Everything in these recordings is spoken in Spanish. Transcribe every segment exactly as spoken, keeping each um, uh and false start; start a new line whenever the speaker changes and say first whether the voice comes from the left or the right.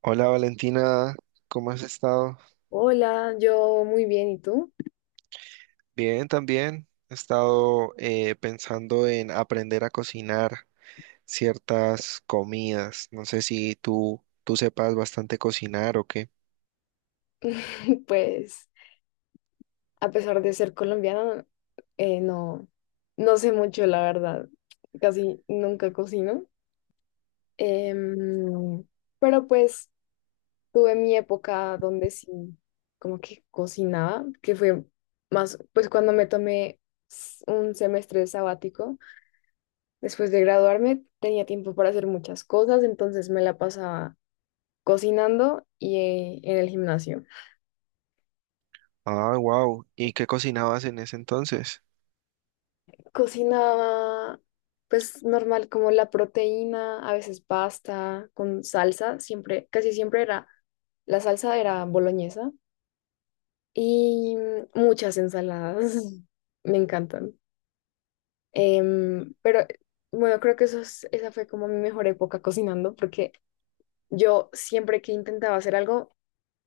right: Hola Valentina, ¿cómo has estado?
left: Hola, yo muy bien, ¿y tú?
right: Bien, también. He estado eh, pensando en aprender a cocinar ciertas comidas. No sé si tú, tú sepas bastante cocinar o qué.
left: Pues a pesar de ser colombiana, eh, no, no sé mucho, la verdad. Casi nunca cocino. Em, pero pues tuve mi época donde sí, como que cocinaba, que fue más, pues cuando me tomé s- un semestre sabático, después de graduarme, tenía tiempo para hacer muchas cosas, entonces me la pasaba cocinando y, eh, en el gimnasio.
right: Ah, wow. ¿Y qué cocinabas en ese entonces?
left: Cocinaba, pues normal, como la proteína, a veces pasta con salsa, siempre, casi siempre era, la salsa era boloñesa y muchas ensaladas, me encantan. Em, pero bueno, creo que eso es- esa fue como mi mejor época cocinando, porque yo siempre que intentaba hacer algo,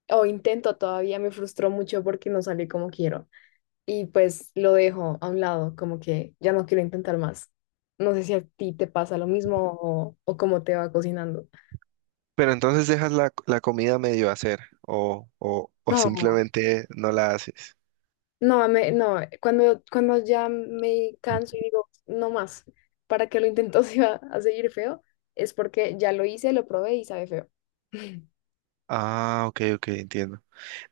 left: o intento todavía, me frustró mucho porque no salió como quiero, y pues lo dejo a un lado, como que ya no quiero intentar más. No sé si a ti te pasa lo mismo o, o cómo te va cocinando.
right: Pero entonces dejas la, la comida medio hacer o, o, o
left: No,
right: simplemente no la haces.
left: no, me- no, cuando, cuando ya me canso y digo, no más, ¿para qué lo intento si va a seguir feo? Es porque ya lo hice, lo probé y sabe feo.
right: Ah, ok, ok, entiendo.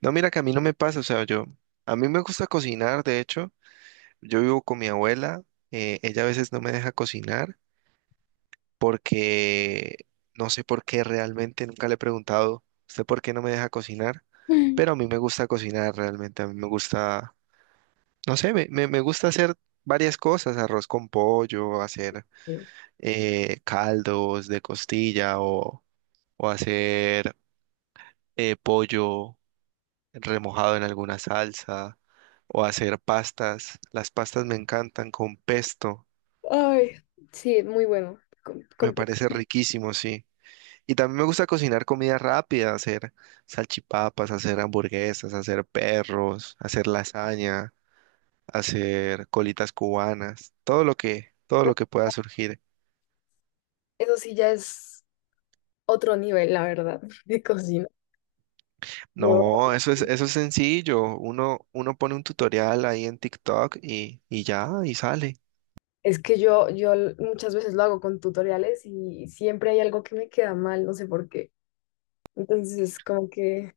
right: No, mira que a mí no me pasa, o sea, yo, a mí me gusta cocinar, de hecho. Yo vivo con mi abuela, eh, ella a veces no me deja cocinar porque no sé por qué realmente, nunca le he preguntado, ¿usted por qué no me deja cocinar? Pero a mí me gusta cocinar realmente, a mí me gusta, no sé, me, me- me gusta hacer varias cosas, arroz con pollo, hacer
left: Sí.
right: eh, caldos de costilla o, o hacer eh, pollo remojado en alguna salsa o hacer pastas. Las pastas me encantan con pesto.
left: Ay, sí, muy bueno. Con-
right: Me
left: con pe-
right: parece riquísimo, sí. Y también me gusta cocinar comida rápida, hacer salchipapas, hacer hamburguesas, hacer perros, hacer lasaña, hacer colitas cubanas, todo lo que, todo lo que pueda surgir.
left: Eso sí ya es otro nivel, la verdad, de cocina. Yo
right: No, eso es, eso es sencillo. Uno, uno pone un tutorial ahí en TikTok y, y ya, y sale.
left: Es que yo, yo muchas veces lo hago con tutoriales y siempre hay algo que me queda mal, no sé por qué. Entonces, como que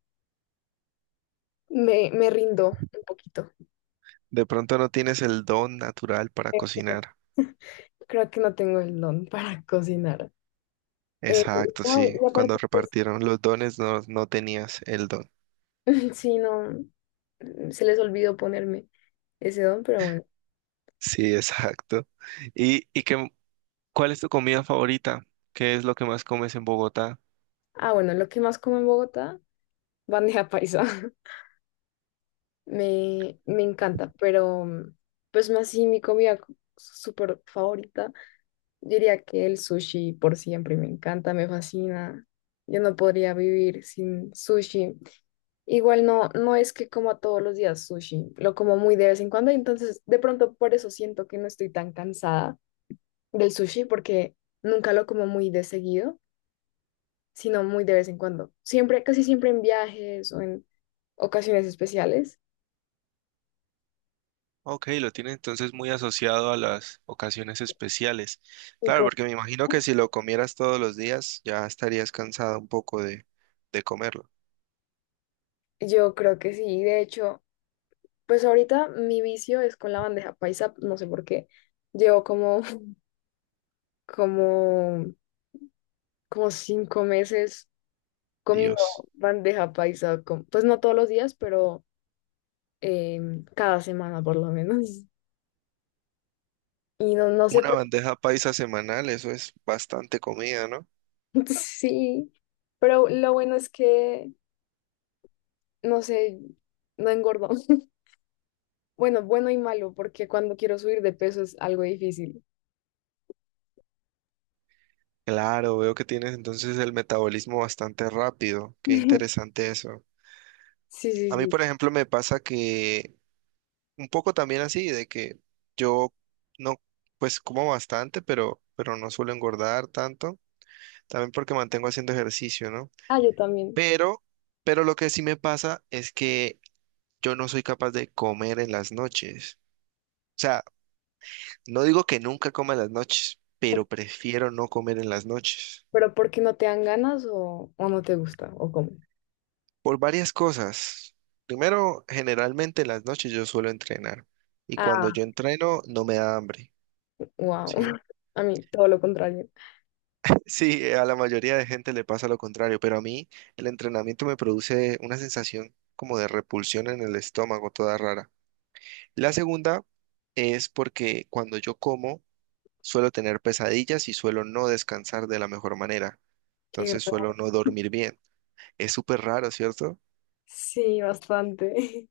left: me, me rindo un poquito.
right: De pronto no tienes el don natural para
left: Creo que no
right: cocinar.
left: Creo que no tengo el don para cocinar. Eh,
right: Exacto,
left: no, y
right: sí. Cuando
left: aparte, pues,
right: repartieron los dones no, no tenías el don.
left: sí, no, mm, se les olvidó ponerme ese don, pero bueno.
right: Sí, exacto. ¿Y, y qué, ¿Cuál es tu comida favorita? ¿Qué es lo que más comes en Bogotá?
left: Ah, bueno, lo que más como en Bogotá, bandeja paisa. Me, me encanta, pero mm, pues más sí, mi comida súper favorita. Yo diría que el sushi, por siempre me encanta, me fascina. Yo no podría vivir sin sushi. Igual no, no es que coma todos los días sushi, lo como muy de vez en cuando, entonces de pronto por eso siento que no estoy tan cansada del sushi porque nunca lo como muy de seguido, sino muy de vez en cuando. Siempre, casi siempre en viajes o en ocasiones especiales.
right: Ok, lo tiene entonces muy asociado a las ocasiones especiales.
left: Y
right: Claro,
left: como-
right: porque me imagino que si lo comieras todos los días, ya estarías cansada un poco de, de comerlo.
left: yo creo que sí, de hecho, pues ahorita mi vicio es con la bandeja paisa, no sé por qué. Llevo como como, como cinco meses comiendo
right: Dios.
left: bandeja paisa, con- pues no todos los días, pero em, cada semana por lo menos. Y no, no sé,
right: Una
left: por-
right: bandeja paisa semanal, eso es bastante comida, ¿no?
left: Sí, pero lo bueno es que, no sé, no engordo. Bueno, bueno y malo, porque cuando quiero subir de peso es algo difícil.
right: Claro, veo que tienes entonces el metabolismo bastante rápido. Qué interesante eso.
left: Sí, sí,
right: A mí,
left: sí.
right: por ejemplo, me pasa que un poco también así, de que yo no, pues como bastante, pero, pero no suelo engordar tanto, también porque mantengo haciendo ejercicio, ¿no?
left: Ah, yo también.
right: Pero, pero lo que sí me pasa es que yo no soy capaz de comer en las noches. O sea, no digo que nunca coma en las noches,
left: Ok,
right: pero prefiero no comer en las noches.
left: pero ¿por qué no te dan ganas o, o no te gusta o cómo?
right: Por varias cosas. Primero, generalmente en las noches yo suelo entrenar y cuando
left: Ah,
right: yo entreno no me da hambre,
left: wow.
right: ¿sí?
left: A mí todo lo contrario.
right: Sí, eh, a la mayoría de gente le pasa lo contrario, pero a mí el entrenamiento me produce una sensación como de repulsión en el estómago, toda rara. La segunda es porque cuando yo como suelo tener pesadillas y suelo no descansar de la mejor manera,
left: Qué
right: entonces
left: raro.
right: suelo no dormir bien. Es súper raro, ¿cierto?
left: Sí, bastante,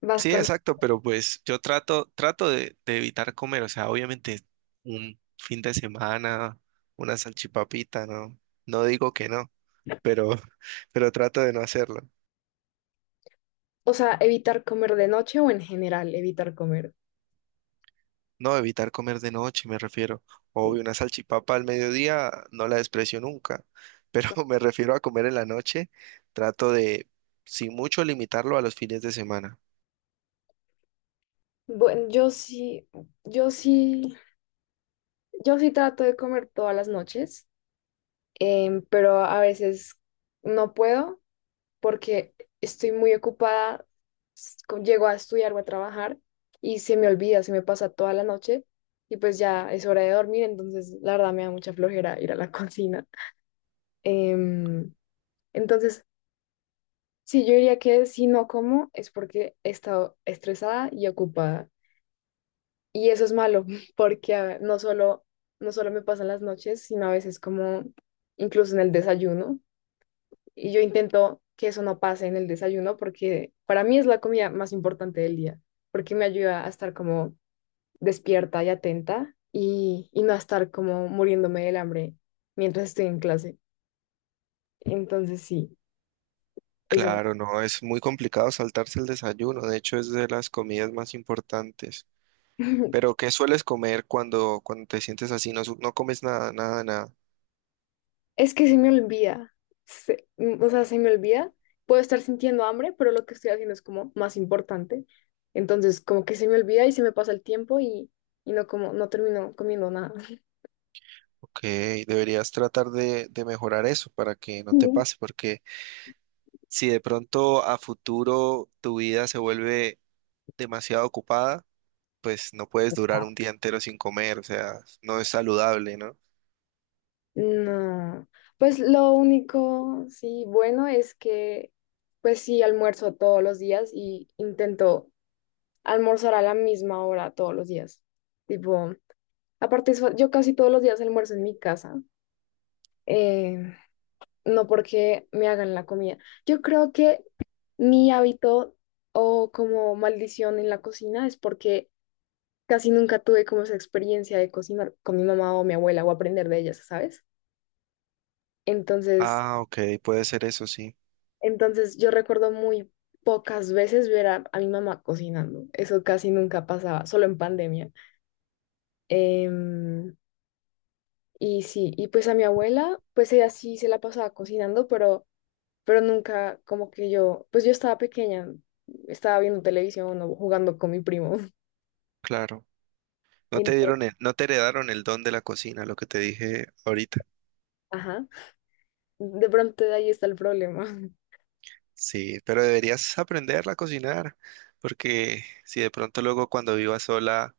right: Sí,
left: bastante.
right: exacto, pero pues yo trato, trato de, de evitar comer, o sea, obviamente un fin de semana, una salchipapita, ¿no? No digo que no. Pero, pero trato de no hacerlo.
left: O sea, ¿evitar comer de noche o en general evitar comer?
right: No, evitar comer de noche, me refiero.
left: Sí.
right: Obvio, una salchipapa al mediodía no la desprecio nunca, pero me refiero a comer en la noche. Trato de, sin mucho, limitarlo a los fines de semana.
left: Bueno, yo sí, yo sí, yo sí trato de comer todas las noches, em, pero a veces no puedo porque estoy muy ocupada, s- co- llego a estudiar o a trabajar y se me olvida, se me pasa toda la noche y pues ya es hora de dormir, entonces la verdad me da mucha flojera ir a la cocina. Em, entonces, sí, yo diría que si no como es porque he estado estresada y ocupada. Y eso es malo, porque a ver, no solo, no solo me pasan las noches, sino a veces como incluso en el desayuno. Y yo intento que eso no pase en el desayuno porque para mí es la comida más importante del día, porque me ayuda a estar como despierta y atenta, y, y no a estar como muriéndome del hambre mientras estoy en clase. Entonces sí, eso.
right: Claro, no, es muy complicado saltarse el desayuno. De hecho, es de las comidas más importantes. Pero, ¿qué sueles comer cuando, cuando te sientes así? No, su- no comes nada, nada, nada.
left: Es que se me olvida. Se- mm, o sea, se me olvida. Puedo estar sintiendo hambre, pero lo que estoy haciendo es como más importante. Entonces, como que se me olvida y se me pasa el tiempo y, y no como, no termino comiendo nada.
right: Ok, deberías tratar de, de mejorar eso para que no te
left: Bien.
right: pase, porque si de pronto a futuro tu vida se vuelve demasiado ocupada, pues no puedes durar un día entero sin comer, o sea, no es saludable, ¿no?
left: No. Pues lo único, sí, bueno es que, pues sí, almuerzo todos los días y intento almorzar a la misma hora todos los días. Tipo, aparte, eso- yo casi todos los días almuerzo en mi casa. eh, no porque me hagan la comida. Yo creo que mi hábito o como maldición en la cocina es porque casi nunca tuve como esa experiencia de cocinar con mi mamá o mi abuela o aprender de ellas, ¿sabes? Entonces,
right: Ah, ok, puede ser eso, sí,
left: entonces yo recuerdo muy pocas veces ver a, a mi mamá cocinando. Eso casi nunca pasaba, solo en pandemia. Em, y sí, y pues a mi abuela, pues ella sí se la pasaba cocinando, pero pero nunca como que yo, pues yo estaba pequeña, estaba viendo televisión o jugando con mi primo.
right: claro. No
left: Y-
right: te dieron el- no te heredaron el don de la cocina, lo que te dije ahorita.
left: ajá, de pronto de ahí está el problema.
right: Sí, pero deberías aprenderla a cocinar, porque si de pronto luego cuando vivas sola,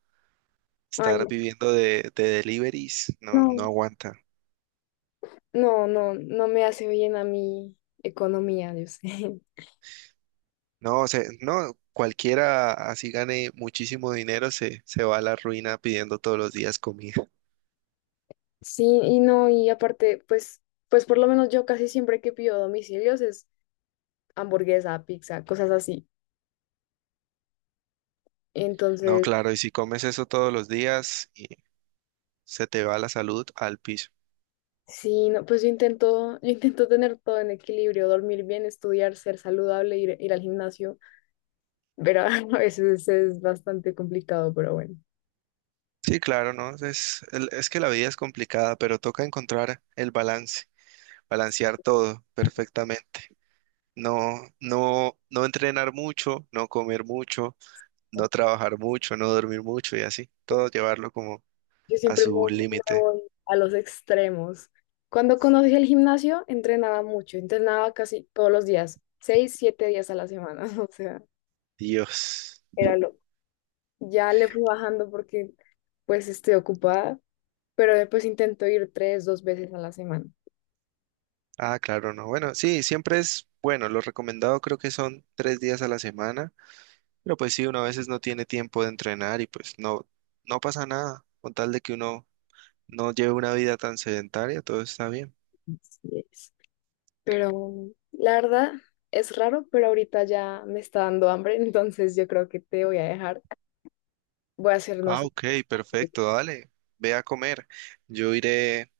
left: Ay,
right: estar viviendo de, de deliveries, no, no
left: no,
right: aguanta.
left: no, no, no me hace bien a mi economía, yo sé.
right: No, o sea, no, cualquiera así gane muchísimo dinero se, se va a la ruina pidiendo todos los días comida.
left: Sí, y no, y aparte, pues, pues por lo menos yo casi siempre que pido domicilios es hamburguesa, pizza, cosas así.
right: No,
left: Entonces,
right: claro, y si comes eso todos los días y se te va la salud al piso.
left: sí, no, pues yo intento, yo intento tener todo en equilibrio, dormir bien, estudiar, ser saludable, ir, ir al gimnasio, pero a veces es bastante complicado, pero bueno.
right: Sí, claro, no, es, el- es que la vida es complicada, pero toca encontrar el balance, balancear todo perfectamente. No, no, no entrenar mucho, no comer mucho, no trabajar mucho, no dormir mucho y así, todo llevarlo como
left: Yo
right: a
left: siempre me
right: su
left: Me
right: límite.
left: voy a los extremos. Cuando conocí el gimnasio, entrenaba mucho, entrenaba casi todos los días, seis, siete días a la semana, o sea,
right: Dios.
left: era loco. Ya le fui bajando porque pues estoy ocupada, pero después intento ir tres, dos veces a la semana.
right: Ah, claro, no. Bueno, sí, siempre es bueno. Lo recomendado creo que son tres días a la semana, pero pues sí, uno a veces no tiene tiempo de entrenar y pues no, no pasa nada. Con tal de que uno no lleve una vida tan sedentaria, todo está bien.
left: Así es. Pero la verdad es raro, pero ahorita ya me está dando hambre, entonces yo creo que te voy a dejar. Voy a hacer, no
right: Ah,
left: sé,
right: ok, perfecto, dale. Ve a comer. Yo iré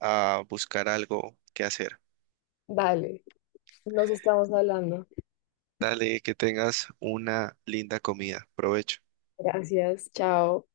right: a buscar algo que hacer.
left: dale. Nos estamos hablando.
right: Dale, que tengas una linda comida. Provecho.
left: Gracias. Chao.